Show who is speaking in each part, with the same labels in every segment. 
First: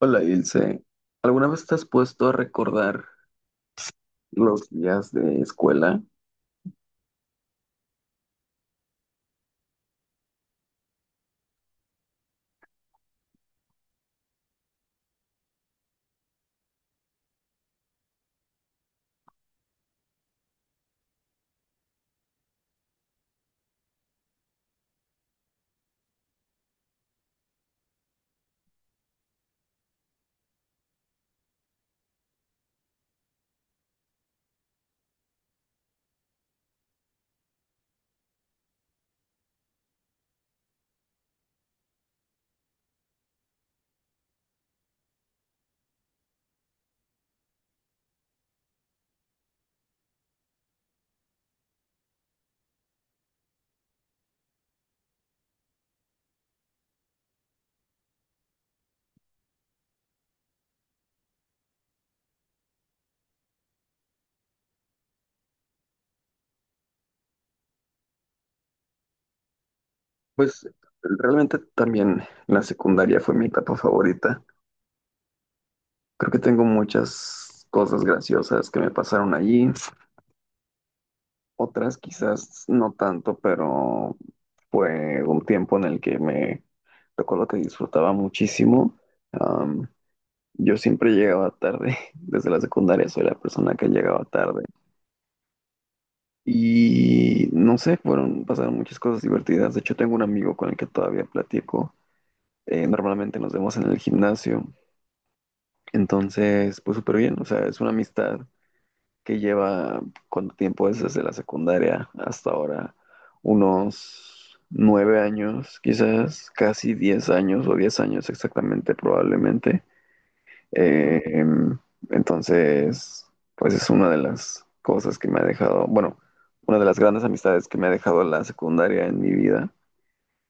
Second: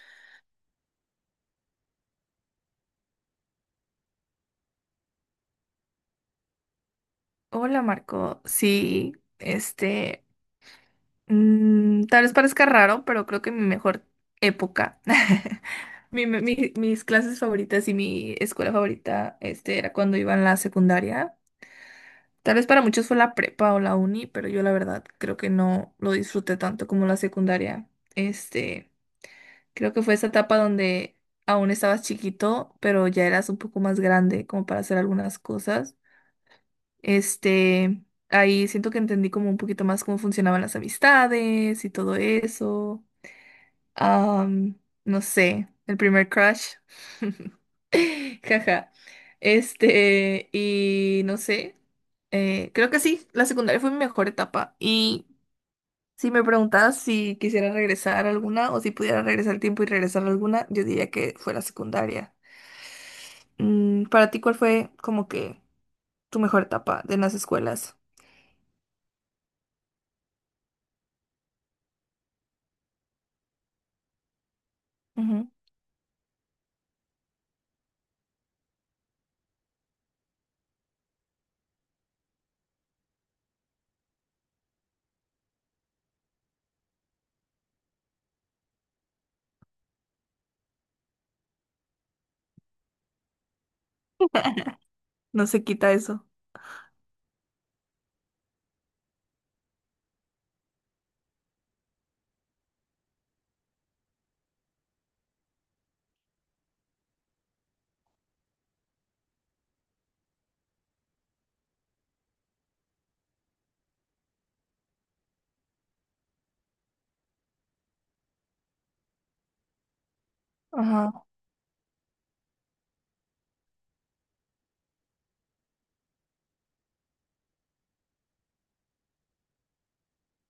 Speaker 1: Hola, Ilse. ¿Alguna vez te has puesto a recordar los días de escuela?
Speaker 2: Hola Marco, sí, este, tal vez parezca raro, pero creo que mi mejor época, mis clases favoritas y mi escuela favorita, era cuando iba en la secundaria. Tal vez para muchos fue la prepa o la uni, pero yo la verdad creo que no lo disfruté tanto como la secundaria. Este, creo que fue esa etapa donde aún estabas chiquito, pero ya eras un poco más grande como para hacer algunas cosas. Este, ahí siento que entendí como un poquito más cómo funcionaban las amistades y todo eso. Am, no sé, el primer crush. Jaja. Y no sé. Creo que sí, la secundaria fue mi mejor etapa. Y si me preguntas si quisiera regresar a alguna o si pudiera regresar el tiempo y regresar a alguna, yo diría que fue la secundaria. Para ti, ¿cuál fue como que tu mejor etapa de las escuelas?
Speaker 1: Pues realmente también la secundaria fue mi etapa favorita.
Speaker 2: Ujú.
Speaker 1: Creo que tengo muchas cosas graciosas que me pasaron allí, otras quizás no tanto, pero fue un tiempo en el que me recuerdo que disfrutaba muchísimo. Am, yo siempre llegaba tarde, desde la secundaria soy la persona que llegaba tarde.
Speaker 2: No se quita eso.
Speaker 1: Y no sé, fueron, pasaron muchas cosas divertidas. De hecho, tengo un amigo con el que todavía platico. Normalmente nos vemos en el gimnasio. Entonces, pues súper bien, o sea, es una amistad que lleva, ¿cuánto tiempo es desde la secundaria hasta ahora? Unos 9 años, quizás casi 10 años o 10 años exactamente, probablemente. Eh, em, entonces, pues es una de las cosas que me ha dejado, bueno, una de las grandes amistades que me ha dejado la secundaria en mi vida.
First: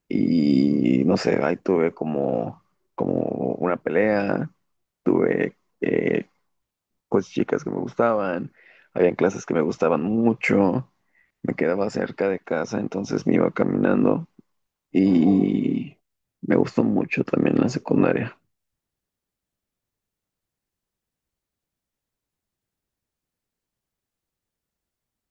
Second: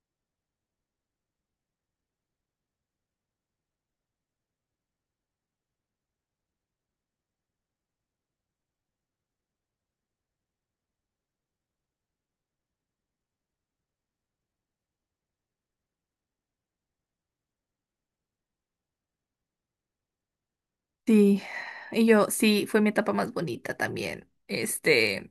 Speaker 1: Y no sé, ahí tuve como, como una pelea, tuve pues chicas que me gustaban, habían clases que me gustaban mucho, me quedaba cerca de casa, entonces me iba caminando y me gustó mucho también la secundaria.
Speaker 2: Sí, y yo sí, fue mi etapa más bonita también.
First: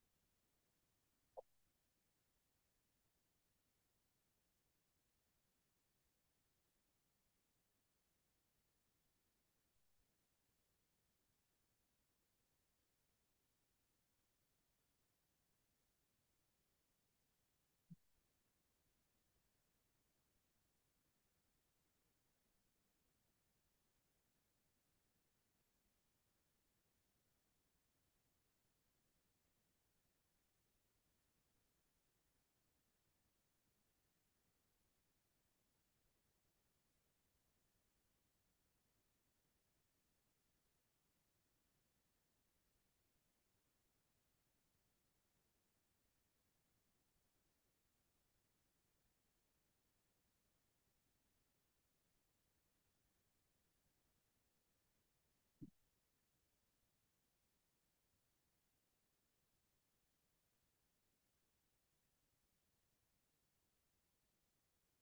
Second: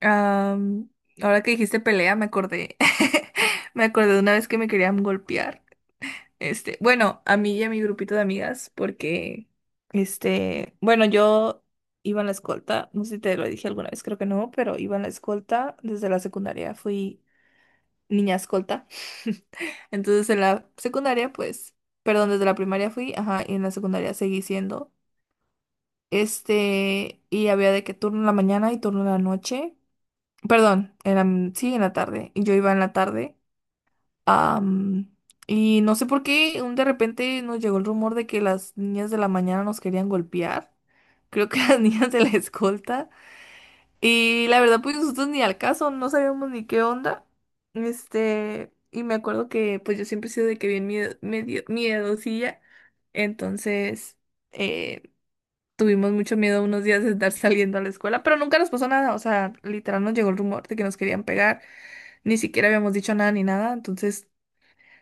Speaker 2: am, ahora que dijiste pelea, me acordé, me acordé de una vez que me querían golpear. Este, bueno, a mí y a mi grupito de amigas, porque, este, bueno, yo iba en la escolta, no sé si te lo dije alguna vez, creo que no, pero iba en la escolta desde la secundaria, fui niña escolta. Entonces en la secundaria, pues, perdón, desde la primaria fui, ajá, y en la secundaria seguí siendo. Y había de que turno en la mañana y turno en la noche. Perdón, sí, en la tarde. Y yo iba en la tarde. am, y no sé por qué, un de repente nos llegó el rumor de que las niñas de la mañana nos querían golpear. Creo que las niñas de la escolta. Y la verdad, pues nosotros ni al caso, no sabíamos ni qué onda. Y me acuerdo que pues yo siempre he sido de que bien miedo, medio miedosilla. Entonces. eh, Tuvimos mucho miedo unos días de estar saliendo a la escuela, pero nunca nos pasó nada. O sea, literal nos llegó el rumor de que nos querían pegar. Ni siquiera habíamos dicho nada ni nada. Entonces,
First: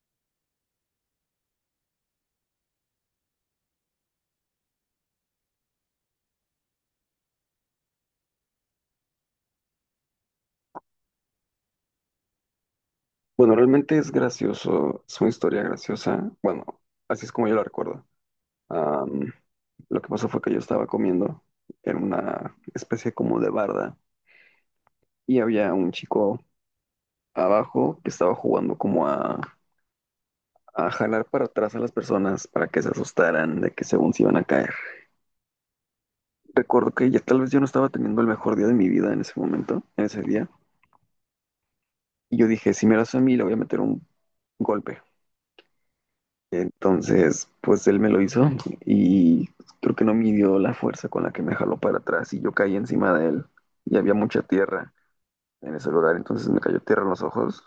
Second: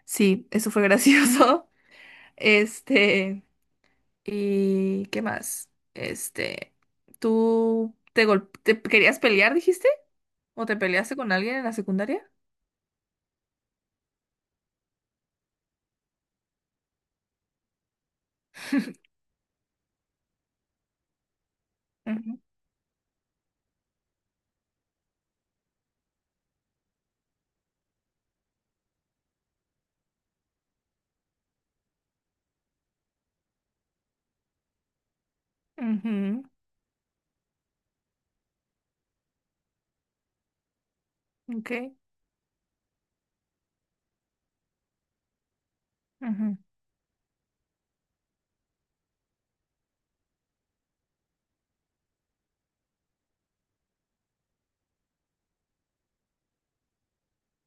Speaker 2: sí, eso fue gracioso. Este, ¿y qué más? Este, ¿tú te, te querías pelear, dijiste? ¿O te peleaste con alguien en la secundaria?
Speaker 1: Bueno, realmente es gracioso, es una historia graciosa. Bueno, así es como yo la recuerdo. Am, lo que pasó fue que yo estaba comiendo en
Speaker 2: Ujú.
Speaker 1: una especie como de barda y había un chico abajo que estaba jugando como a jalar para atrás a las personas para que se asustaran de que según se iban a caer.
Speaker 2: Ujú.
Speaker 1: Recuerdo que ya tal vez yo no estaba teniendo el mejor día de mi vida en ese momento, en ese día.
Speaker 2: Ok.
Speaker 1: Y yo dije, si me lo hace a mí, le voy a meter un golpe.
Speaker 2: Ujú.
Speaker 1: Entonces, pues él me lo hizo y creo que no midió la fuerza con la que me jaló para atrás y yo caí encima de él y había mucha tierra en ese lugar, entonces me cayó tierra en los ojos.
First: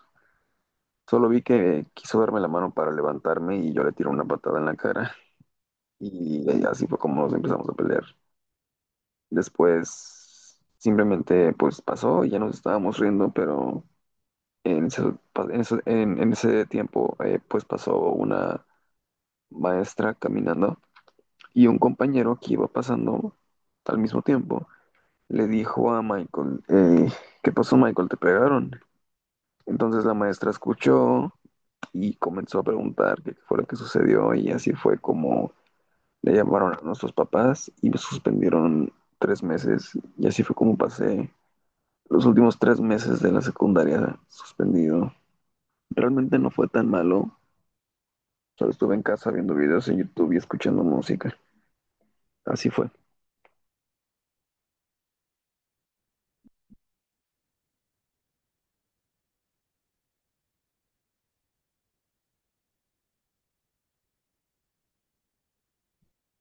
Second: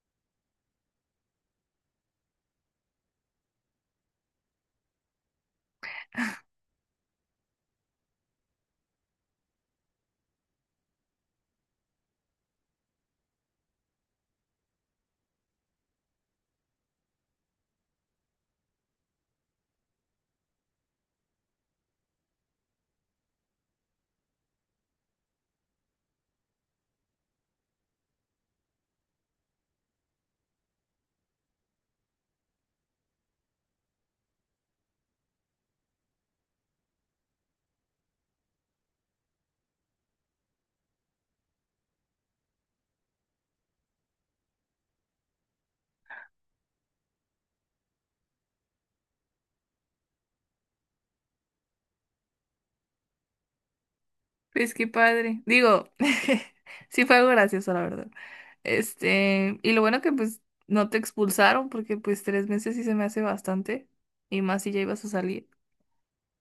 Speaker 1: Solo vi que quiso darme la mano para levantarme y yo le tiré una patada en la cara y así fue como nos empezamos a pelear. Después simplemente pues pasó, y ya nos estábamos riendo, pero En ese, pa- en ese tiempo, pues pasó una maestra caminando y un compañero que iba pasando al mismo tiempo le dijo a Michael, ¿qué pasó, Michael? ¿Te pegaron? Entonces la maestra escuchó y comenzó a preguntar qué fue lo que sucedió y así fue como le llamaron a nuestros papás y me suspendieron 3 meses y así fue como pasé los últimos 3 meses de la secundaria suspendido. Realmente no fue tan malo. Solo estuve en casa viendo videos en YouTube y escuchando música. Así fue. En
Speaker 2: Pues qué padre. Digo, sí fue algo gracioso, la verdad. Y lo bueno que pues no te expulsaron, porque pues tres meses sí se me hace bastante. Y más si ya ibas a salir.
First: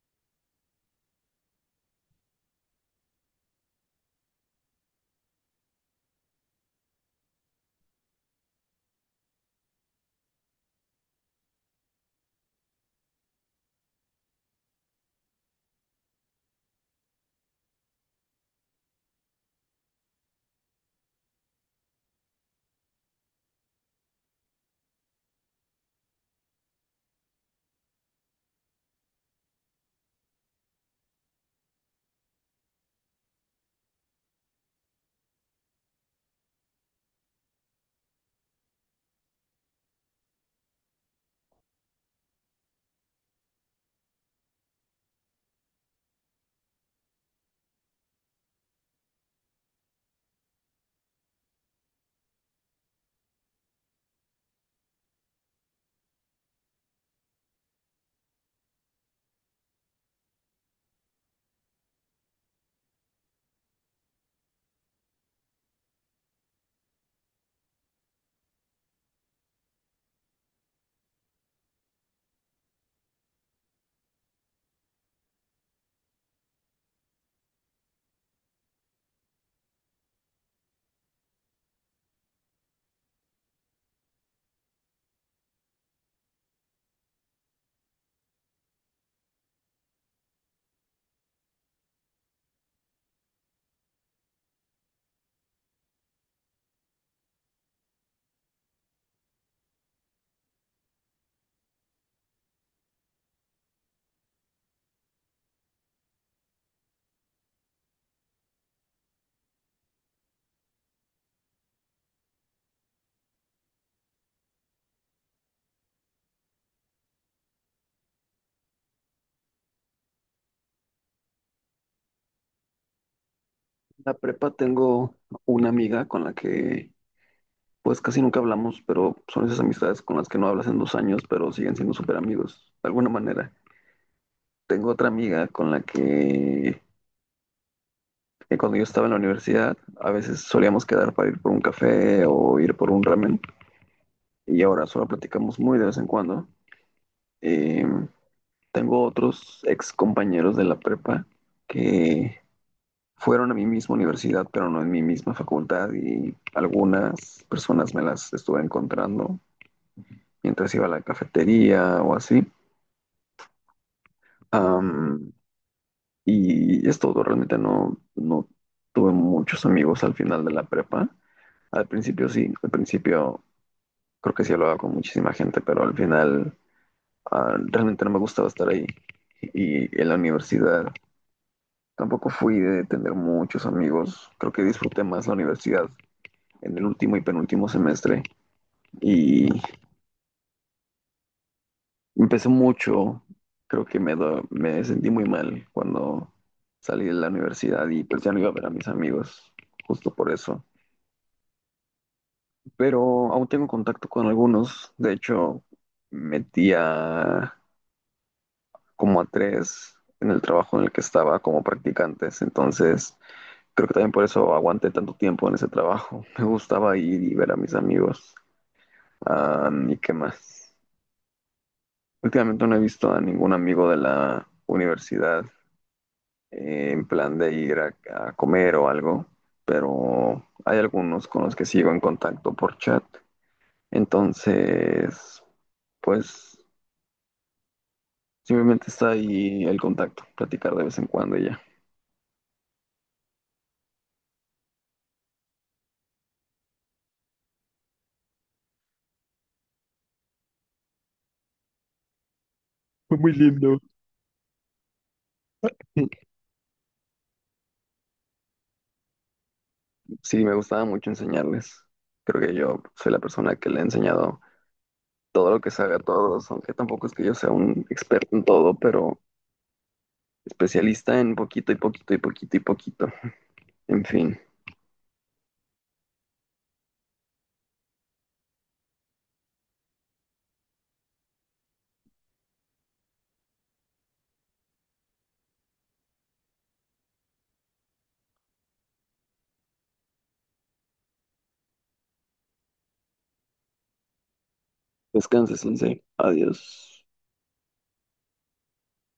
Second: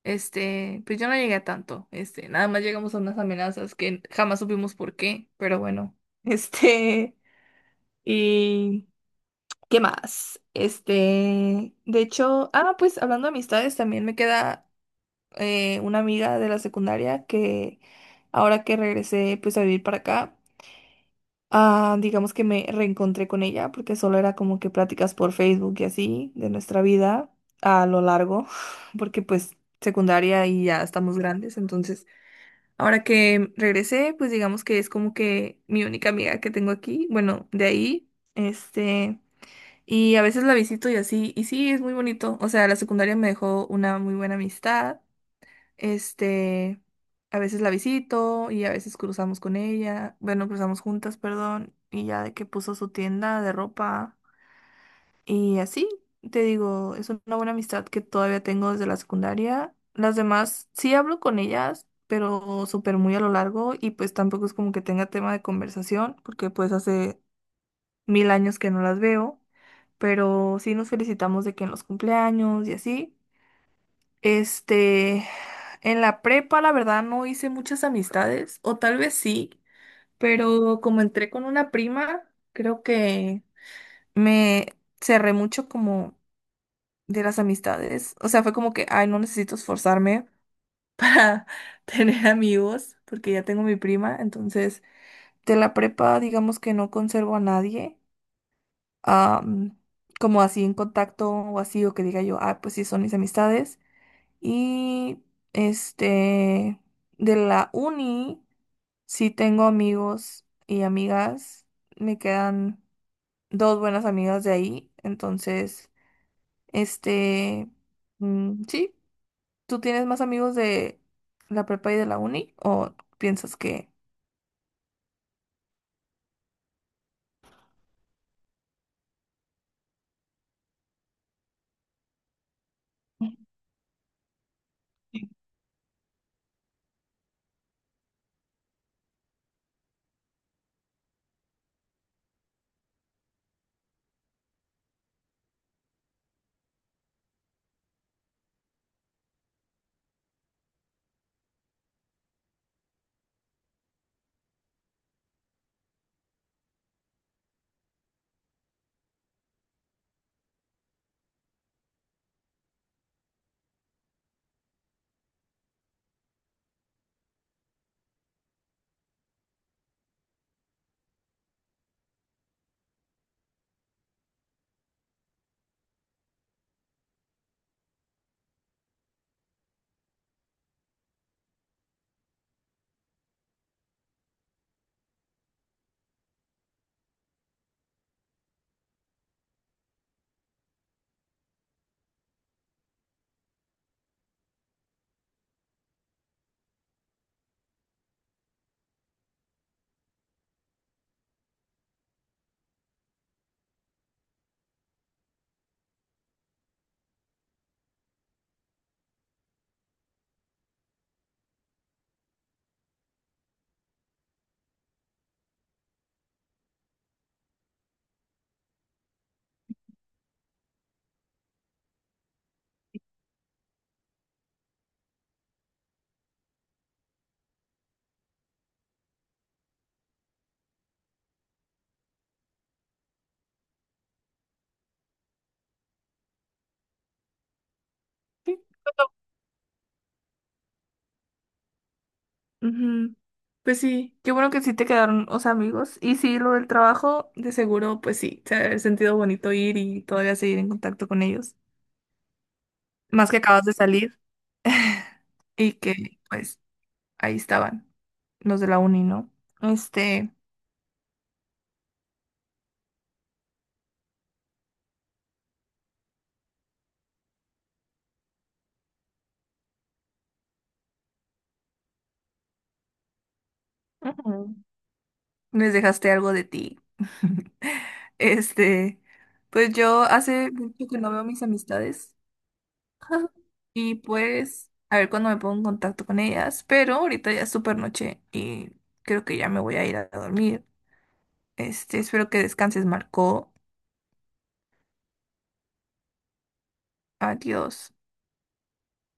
Speaker 2: Este, pues yo no llegué a tanto. Este, nada más llegamos a unas amenazas que jamás supimos por qué, pero bueno. Este, y ¿qué más? Este, de hecho, ah, pues hablando de amistades, también me queda una amiga de la secundaria que ahora que regresé pues a vivir para acá, ah, digamos que me reencontré con ella porque solo era como que pláticas por Facebook y así de nuestra vida a lo largo, porque pues secundaria y ya estamos grandes, entonces ahora que regresé pues digamos que es como que mi única amiga que tengo aquí, bueno, de ahí, este... Y a veces la visito y así, y sí, es muy bonito. O sea, la secundaria me dejó una muy buena amistad. Este, a veces la visito y a veces cruzamos con ella, bueno, cruzamos juntas, perdón, y ya de que puso su tienda de ropa y así, te digo, es una buena amistad que todavía tengo desde la secundaria. Las demás sí hablo con ellas, pero súper muy a lo largo y pues tampoco es como que tenga tema de conversación, porque pues hace mil años que no las veo, pero sí nos felicitamos de que en los cumpleaños y así. Este, en la prepa, la verdad, no hice muchas amistades, o tal vez sí, pero como entré con una prima, creo que me cerré mucho como de las amistades. O sea, fue como que, ay, no necesito esforzarme para tener amigos, porque ya tengo mi prima. Entonces, de la prepa, digamos que no conservo a nadie, am, como así en contacto o así, o que diga yo, ah, pues sí, son mis amistades. Y este, de la uni, sí tengo amigos y amigas. Me quedan dos buenas amigas de ahí. Entonces, este, sí, ¿tú tienes más amigos de la prepa y de la uni? ¿O piensas que...
Speaker 1: la prepa tengo una amiga con la que pues casi nunca hablamos, pero son esas amistades con las que no hablas en 2 años, pero siguen siendo súper amigos, de alguna manera. Tengo otra amiga que cuando yo estaba en la universidad a veces solíamos quedar para ir por un café o ir por un ramen y ahora solo platicamos muy de vez en cuando. Eh, Tengo otros ex compañeros de la prepa que fueron a mi misma universidad, pero no en mi misma facultad y algunas personas me las estuve encontrando mientras iba a la cafetería o así. Am, y es todo, realmente no, no tuve muchos amigos al final de la prepa. Al principio sí, al principio creo que sí hablaba con muchísima gente, pero al final realmente no me gustaba estar ahí. Y en la universidad tampoco fui de tener muchos amigos. Creo que disfruté más la universidad en el último y penúltimo semestre y empezó mucho. Creo que me sentí muy mal cuando salí de la universidad y pues ya no iba a ver a mis amigos, justo por eso. Pero aún tengo contacto con algunos. De hecho, metí a como a tres en el trabajo en el que estaba como practicantes. Entonces, creo que también por eso aguanté tanto tiempo en ese trabajo. Me gustaba ir y ver a mis amigos. Ah, ¿y qué más? Últimamente no he visto a ningún amigo de la universidad. En plan de ir a comer o algo, pero hay algunos con los que sigo en contacto por chat. Entonces, pues
Speaker 2: Sí.
Speaker 1: simplemente está ahí el contacto, platicar de vez en cuando y ya.
Speaker 2: Ujú. Pues sí, qué bueno que sí te quedaron, o sea, amigos. Y sí, lo del trabajo, de seguro, pues sí, se ha de haber sentido bonito ir y todavía seguir en contacto con ellos.
Speaker 1: Fue
Speaker 2: Más
Speaker 1: muy
Speaker 2: que acabas de
Speaker 1: lindo.
Speaker 2: salir y que pues ahí estaban los de la uni, ¿no? Este,
Speaker 1: Sí, me gustaba mucho enseñarles. Creo que yo soy la persona que le he enseñado todo lo que sabe a todos, aunque tampoco es que yo sea un experto en todo, pero especialista en poquito y poquito y poquito y poquito. En fin.
Speaker 2: ujú, les dejaste algo de ti. Este, pues yo hace mucho que no veo mis amistades y pues a ver cuándo me pongo en contacto con ellas, pero ahorita ya es súper noche y creo que ya me voy a ir a dormir. Este, espero que descanses, Marco.
Speaker 1: Descanse, Sensei. Adiós.
Speaker 2: Adiós.